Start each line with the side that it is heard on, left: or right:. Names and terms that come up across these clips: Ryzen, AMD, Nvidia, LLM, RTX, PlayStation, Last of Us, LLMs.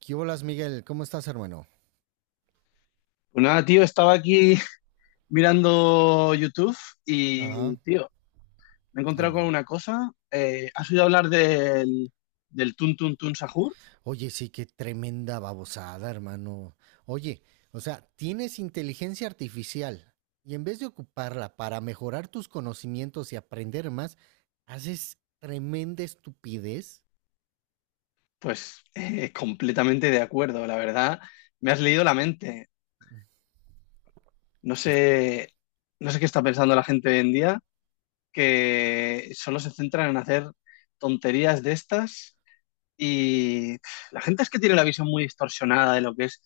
right: ¿Qué bolas, Miguel? ¿Cómo estás, hermano?
left: Pues nada, tío, estaba aquí mirando YouTube y,
right: Ajá,
left: tío, me he encontrado
right: dime.
left: con una cosa. ¿Has oído hablar del Tun Tun Tun Sahur?
right: Oye, sí, qué tremenda babosada, hermano. Oye, o sea, tienes inteligencia artificial y en vez de ocuparla para mejorar tus conocimientos y aprender más, haces tremenda estupidez.
left: Pues completamente de acuerdo, la verdad. Me has leído la mente. No
right: Es-
left: sé, no sé qué está pensando la gente hoy en día, que solo se centran en hacer tonterías de estas y la gente es que tiene la visión muy distorsionada de lo que es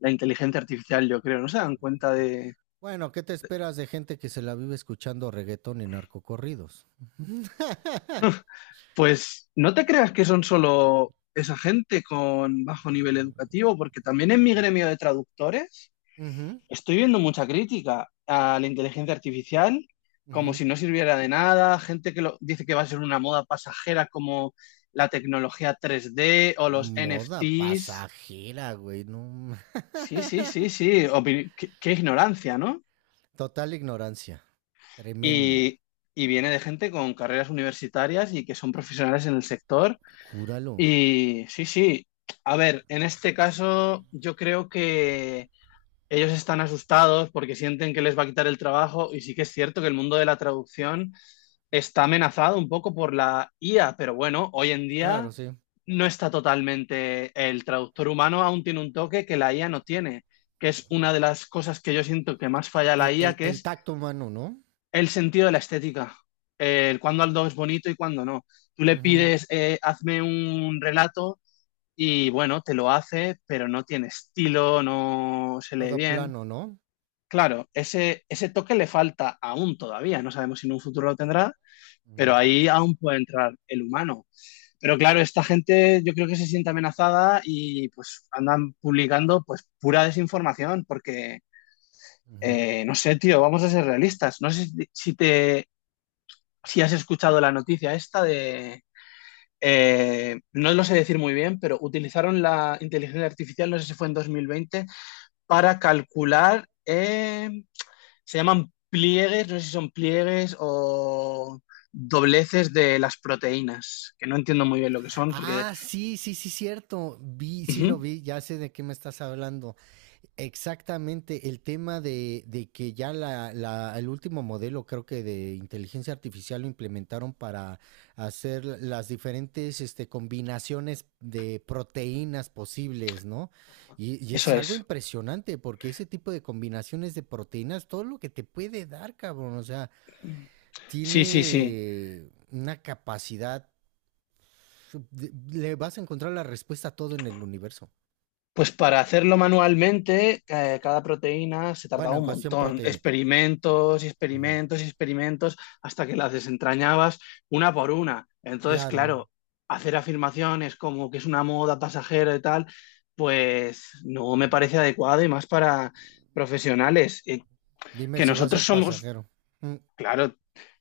left: la inteligencia artificial, yo creo. No se dan cuenta.
right: Bueno, ¿qué te esperas de gente que se la vive escuchando reggaetón y narcocorridos?
left: Pues no te creas que son solo esa gente con bajo nivel educativo, porque también en mi gremio de traductores
right: Ujú,
left: estoy viendo mucha crítica a la inteligencia artificial, como
right: ujú.
left: si no sirviera de nada, gente que dice que va a ser una moda pasajera como la tecnología 3D o los
right: Moda
left: NFTs.
right: pasajera, güey, no.
left: Sí, sí, sí, sí, qué ignorancia, ¿no?
right: Total ignorancia. Tremenda.
left: Y, y viene de gente con carreras universitarias y que son profesionales en el sector.
right: Júralo.
left: Y sí, sí. A ver, en este caso yo creo que ellos están asustados porque sienten que les va a quitar el trabajo y sí que es cierto que el mundo de la traducción está amenazado un poco por la IA, pero bueno, hoy en
right: Claro,
left: día
right: sí.
left: no está totalmente. El traductor humano aún tiene un toque que la IA no tiene, que es una de las cosas que yo siento que más falla la
right: El, el-
left: IA, que
right: el
left: es
right: tacto humano, ¿no?
left: el sentido de la estética, el cuándo algo es bonito y cuándo no. Tú le
right: Ujú.
left: pides, hazme un relato y bueno, te lo hace, pero no tiene estilo, no se lee
right: Todo
left: bien.
right: plano, ¿no?
left: Claro, ese toque le falta aún todavía, no sabemos si en un futuro lo tendrá, pero
right: Ujú,
left: ahí aún puede entrar el humano. Pero claro, esta gente yo creo que se siente amenazada y pues andan publicando pues pura desinformación porque,
right: ujú.
left: eh, no sé, tío, vamos a ser realistas. No sé si, si has escuchado la noticia esta de, no lo sé decir muy bien, pero utilizaron la inteligencia artificial, no sé si fue en 2020, para calcular, se llaman pliegues, no sé si son pliegues o dobleces de las proteínas, que no entiendo muy bien lo que son, porque...
right: Ah, sí, sí, sí, cierto. Vi, sí lo
left: Ujú,
right: vi, ya sé de qué me estás hablando. Exactamente, el tema de que ya el último modelo, creo que de inteligencia artificial, lo implementaron para hacer las diferentes combinaciones de proteínas posibles, ¿no? Y es
left: eso
right: algo
left: es.
right: impresionante porque ese tipo de combinaciones de proteínas, todo lo que te puede dar, cabrón, o sea,
left: Sí, sí, sí.
right: tiene una capacidad, de- Le vas a encontrar la respuesta a todo en el universo.
left: Pues para hacerlo manualmente, cada proteína se
right: Bueno,
left: tardaba
right: en
left: un
right: cuestión
left: montón,
right: proteínica.
left: experimentos y
right: Ujú.
left: experimentos y experimentos hasta que las desentrañabas una por una. Entonces,
right: Claro.
left: claro, hacer afirmaciones como que es una moda pasajera y tal, pues no me
right: Mm.
left: parece adecuado y más para profesionales.
right: Dime
left: Que
right: si va a
left: nosotros
right: ser
left: somos,
right: pasajero. Mm,
left: claro,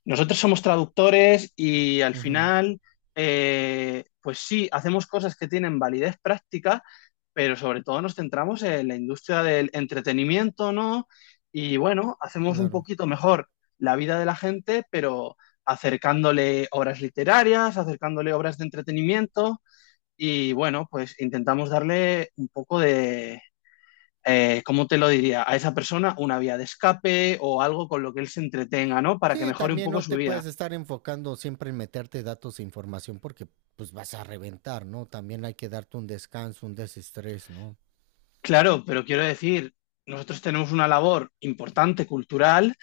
left: nosotros somos traductores y al
right: ujú,
left: final, pues sí, hacemos cosas que tienen validez práctica, pero sobre todo nos centramos en la industria del entretenimiento, ¿no? Y bueno, hacemos un
right: claro.
left: poquito mejor la vida de la gente, pero acercándole obras literarias, acercándole obras de entretenimiento y bueno, pues intentamos darle un poco de, ¿cómo te lo diría? A esa persona una vía de escape o algo con lo que él se entretenga, ¿no? Para que
right: Sí,
left: mejore un
right: también
left: poco
right: no
left: su
right: te puedes
left: vida.
right: estar enfocando siempre en meterte datos e información porque pues vas a reventar, ¿no? También hay que darte un descanso, un desestrés, ¿no?
left: Claro, pero quiero decir, nosotros tenemos una labor importante, cultural,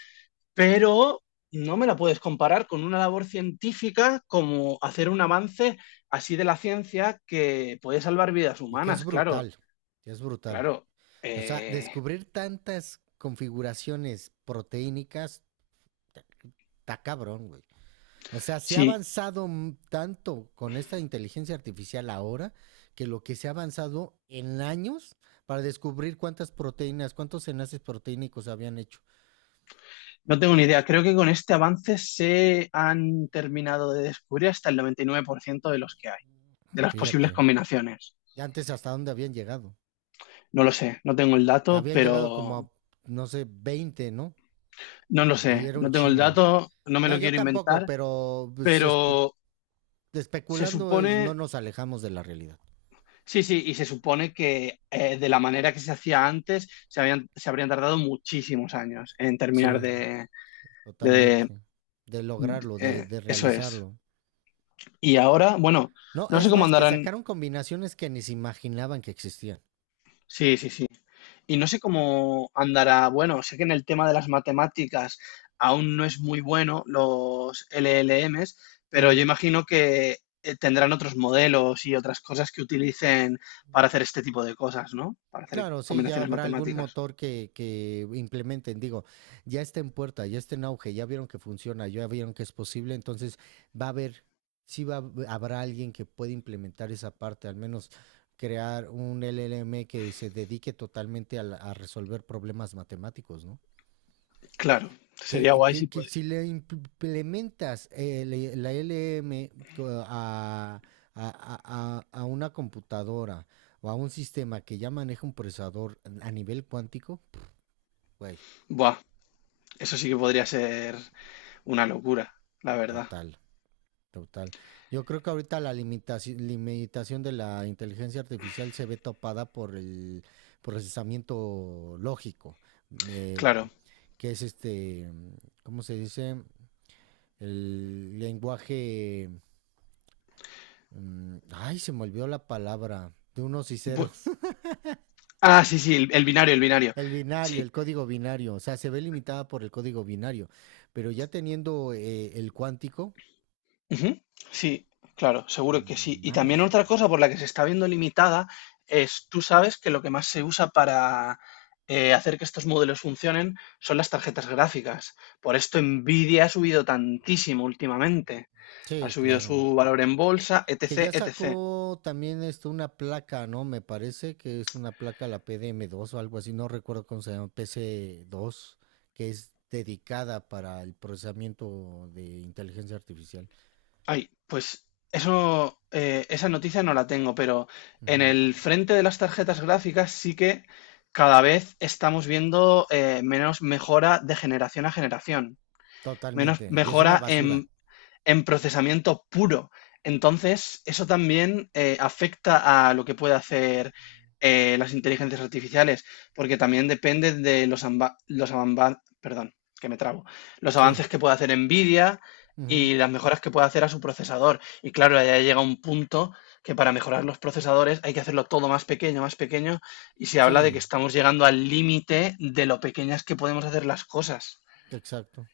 left: pero no me la puedes comparar con una labor científica como hacer un avance así de la ciencia que puede salvar vidas
right: Y que es
left: humanas, claro,
right: brutal, que es brutal.
left: claro.
right: O sea,
left: eh,
right: descubrir tantas configuraciones proteínicas, está cabrón, güey. O sea, se ha
left: sí,
right: avanzado tanto con esta inteligencia artificial ahora que lo que se ha avanzado en años para descubrir cuántas proteínas, cuántos enlaces proteínicos habían hecho.
left: no tengo ni idea. Creo que con este avance se han terminado de descubrir hasta el 99% de los que hay, de las posibles
right: Fíjate,
left: combinaciones.
right: antes hasta dónde habían llegado.
left: No lo sé, no tengo el dato,
right: Habían llegado como
left: pero
right: a, no sé, 20, ¿no?
left: no lo
right: Y
left: sé,
right: era un
left: no tengo el
right: chingo.
left: dato, no me
right: No,
left: lo
right: yo
left: quiero
right: tampoco,
left: inventar,
right: pero pues,
left: pero se
right: especulando
left: supone,
right: no nos alejamos de la realidad.
left: sí, sí, y se supone que de la manera que se hacía antes, se habrían tardado muchísimos años en terminar
right: Sí,
left: de,
right: totalmente. De
left: de
right: lograrlo, de
left: eso es.
right: realizarlo.
left: Y ahora, bueno,
right: No,
left: no sé
right: es
left: cómo
right: más, que
left: andarán.
right: sacaron combinaciones que ni se imaginaban que existían.
left: Sí, sí, sí. Y no sé cómo andará. Bueno, sé que en el tema de las matemáticas aún no es muy bueno los LLMs, pero yo
right: Ujú.
left: imagino que tendrán otros modelos y otras cosas que utilicen para hacer este tipo de cosas, ¿no? Para hacer
right: Claro, sí, ya
left: combinaciones
right: habrá algún
left: matemáticas.
right: motor que- que implementen. Digo, ya está en puerta, ya está en auge, ya vieron que funciona, ya vieron que es posible, entonces va a haber, habrá alguien que pueda implementar esa parte, al menos crear un LLM que se dedique totalmente a, a resolver problemas matemáticos, ¿no?
left: Claro, sería
right: que,
left: guay
right: que-
left: si
right: que
left: puede.
right: si le implementas la LM a una computadora o a un sistema que ya maneja un procesador a nivel cuántico, güey,
left: Buah, eso sí que podría ser una locura, la verdad.
right: total, total. Yo creo que ahorita la limitación, limitación de la inteligencia artificial se ve topada por el procesamiento lógico, eh,
left: Claro.
right: que es este, ¿cómo se dice? El lenguaje ay, se me olvidó la palabra de unos y
left: Bu-
right: ceros.
left: ah, sí, sí, el binario, el binario.
right: El binario,
left: Sí.
right: el código binario. O sea, se ve limitada por el código binario. Pero ya teniendo el cuántico.
left: Ujú. Sí, claro, seguro que sí. Y también
right: Mames,
left: otra
right: güey.
left: cosa por la que se está viendo limitada es, tú sabes que lo que más se usa para hacer que estos modelos funcionen son las tarjetas gráficas. Por esto Nvidia ha subido tantísimo últimamente. Ha
right: Sí,
left: subido
right: claro.
left: su valor en bolsa,
right: Que
left: etc,
right: ya
left: etc.
right: sacó también esto, una placa, ¿no? Me parece que es una placa, la pdm dos o algo así. No recuerdo cómo se llama. Pc dos que es dedicada para el procesamiento de inteligencia artificial.
left: Ay, pues eso, esa noticia no la tengo, pero en
right: Ujú.
left: el frente de las tarjetas gráficas sí que cada vez estamos viendo menos mejora de generación a generación, menos
right: Totalmente. Y es una
left: mejora
right: basura.
left: en procesamiento puro. Entonces, eso también afecta a lo que puede hacer las inteligencias artificiales, porque también depende de perdón, que me trabo, los
right: Sí.
left: avances que pueda hacer Nvidia
right: Ujú.
left: y las mejoras que pueda hacer a su procesador. Y claro, ya llega un punto que para mejorar los procesadores hay que hacerlo todo más pequeño, y se habla de que
right: Sí.
left: estamos llegando al límite de lo pequeñas que podemos hacer las cosas.
right: Exacto.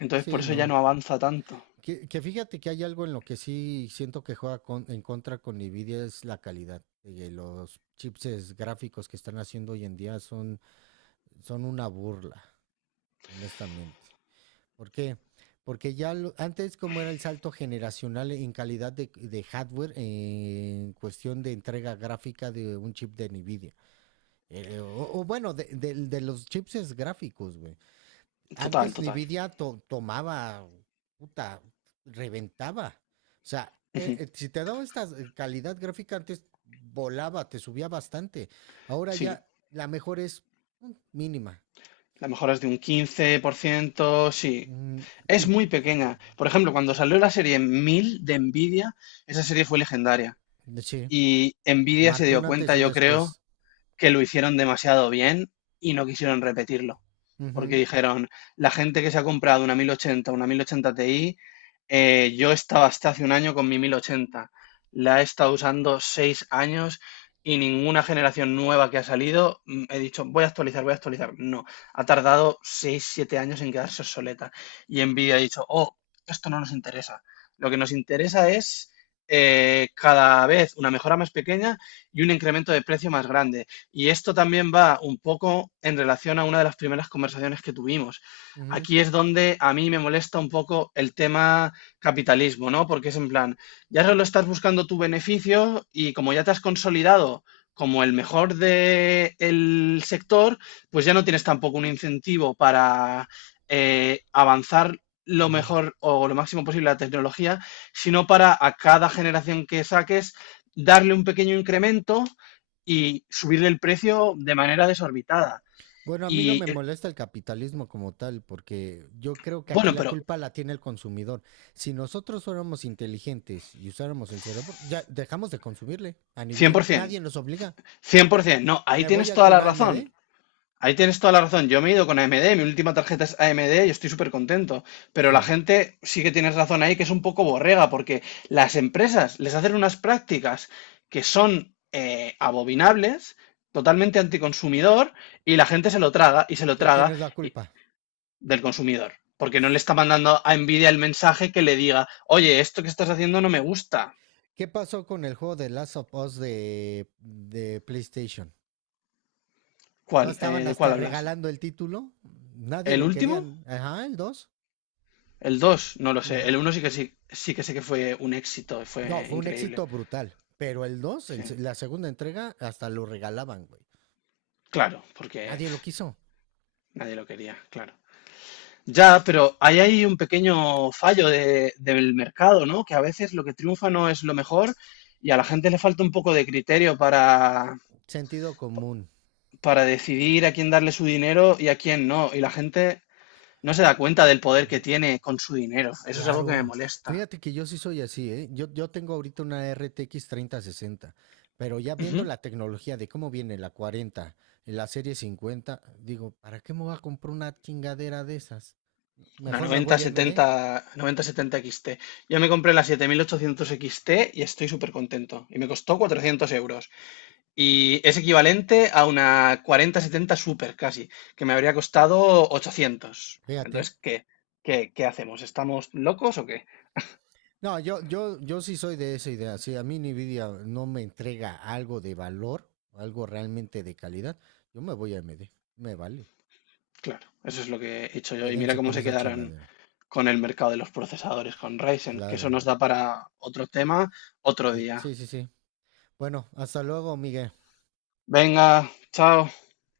left: Entonces, por
right: Sí,
left: eso ya
right: no.
left: no avanza tanto.
right: Que fíjate que hay algo en lo que sí siento que juega en contra con Nvidia es la calidad. Los chips gráficos que están haciendo hoy en día son una burla, honestamente. ¿Por qué? Porque ya antes como era el salto generacional en calidad de hardware, en cuestión de entrega gráfica de un chip de Nvidia. Eh, o, o bueno, de los chips gráficos, güey.
left: Total,
right: Antes
left: total.
right: Nvidia tomaba, puta, reventaba. O sea,
left: Ujú.
right: si te daba esta calidad gráfica antes volaba, te subía bastante. Ahora
left: Sí,
right: ya la mejor es mínima.
left: la mejora es de un 15% sí.
right: Mm,
left: Es
right: y
left: muy pequeña. Por ejemplo, cuando salió la serie 1000 de Nvidia, esa serie fue legendaria.
right: sí,
left: Y Nvidia se
right: marcó
left: dio
right: un antes y
left: cuenta,
right: un
left: yo creo,
right: después.
left: que lo hicieron demasiado bien y no quisieron repetirlo. Porque
right: Ujú,
left: dijeron, la gente que se ha comprado una 1080, una 1080 Ti, yo estaba hasta hace un año con mi 1080. La he estado usando 6 años y ninguna generación nueva que ha salido, he dicho, voy a actualizar, voy a actualizar. No, ha tardado 6 7 años en quedarse obsoleta. Y Nvidia ha dicho, oh, esto no nos interesa. Lo que nos interesa es cada vez una mejora más pequeña y un incremento de precio más grande. Y esto también va un poco en relación a una de las primeras conversaciones que tuvimos.
right: ujú,
left: Aquí es donde a mí me molesta un poco el tema capitalismo, ¿no? Porque es en plan, ya solo estás buscando tu beneficio y como ya te has consolidado como el mejor del sector, pues ya no tienes tampoco un incentivo para avanzar lo
right: ujú.
left: mejor o lo máximo posible la tecnología, sino para a cada generación que saques darle un pequeño incremento y subirle el precio de manera desorbitada.
right: Bueno, a mí no
left: Y
right: me molesta el capitalismo como tal, porque yo creo que aquí
left: bueno,
right: la
left: pero
right: culpa la tiene el consumidor. Si nosotros fuéramos inteligentes y usáramos el cerebro, ya dejamos de consumirle a
left: cien
right: Nvidia.
left: por ciento, cien
right: Nadie nos
left: por
right: obliga.
left: 100%, no, ahí
right: ¿Me voy
left: tienes
right: a
left: toda
right: con
left: la razón.
right: AMD?
left: Ahí tienes toda la razón. Yo me he ido con AMD, mi última tarjeta es AMD y estoy súper contento. Pero la
right: Sí.
left: gente sí que tienes razón ahí, que es un poco borrega, porque las empresas les hacen unas prácticas que son abominables, totalmente anticonsumidor, y la gente se lo traga y se lo
right: ¿De quién
left: traga.
right: es la
left: Y
right: culpa?
left: del consumidor, porque no le está mandando a Nvidia el mensaje que le diga, oye, esto que estás haciendo no me gusta.
right: ¿Qué pasó con el juego de Last of Us de PlayStation? ¿No
left: ¿Cuál?
right: estaban
left: ¿De
right: hasta
left: cuál hablas?
right: regalando el título? Nadie
left: ¿El
right: lo
left: último?
right: querían. Ajá, el 2.
left: ¿El dos? No lo sé.
right: Ujú.
left: El uno sí que sí, sí que sé que fue un éxito,
right: No,
left: fue
right: fue un
left: increíble.
right: éxito brutal. Pero el dos,
left: Sí.
right: la segunda entrega, hasta lo regalaban, güey.
left: Claro, porque
right: Nadie lo quiso.
left: nadie lo quería, claro. Ya, pero ahí hay un pequeño fallo del mercado, ¿no? Que a veces lo que triunfa no es lo mejor y a la gente le falta un poco de criterio
right: Sentido común.
left: para decidir a quién darle su dinero y a quién no. Y la gente no se da cuenta del poder que tiene con su dinero. Eso es algo que me
right: Claro.
left: molesta.
right: Fíjate que yo sí soy así, ¿eh? Yo tengo ahorita una RTX 60, pero ya viendo
left: Ujú.
right: la tecnología de cómo viene la 40, la serie 50, digo, ¿para qué me voy a comprar una chingadera de esas?
left: Una
right: Mejor me voy a AMD.
left: 9070, 9070 XT. Yo me compré la 7800 XT y estoy súper contento. Y me costó 400 euros. Y es equivalente a una 4070 Super casi, que me habría costado 800.
right: Fíjate.
left: Entonces, ¿qué? ¿Qué, qué hacemos? ¿Estamos locos o qué?
right: No, yo sí soy de esa idea. Si a mí Nvidia no me entrega algo de valor, algo realmente de calidad, yo me voy a AMD. Me vale.
left: Claro, eso es lo que he hecho yo. Y
right: Quédense
left: mira
right: con
left: cómo se
right: esa
left: quedaron
right: chingadera.
left: con el mercado de los procesadores, con Ryzen, que eso
right: Claro.
left: nos da para otro tema otro día.
right: Sí, sí, sí. Bueno, hasta luego, Miguel.
left: Venga, chao.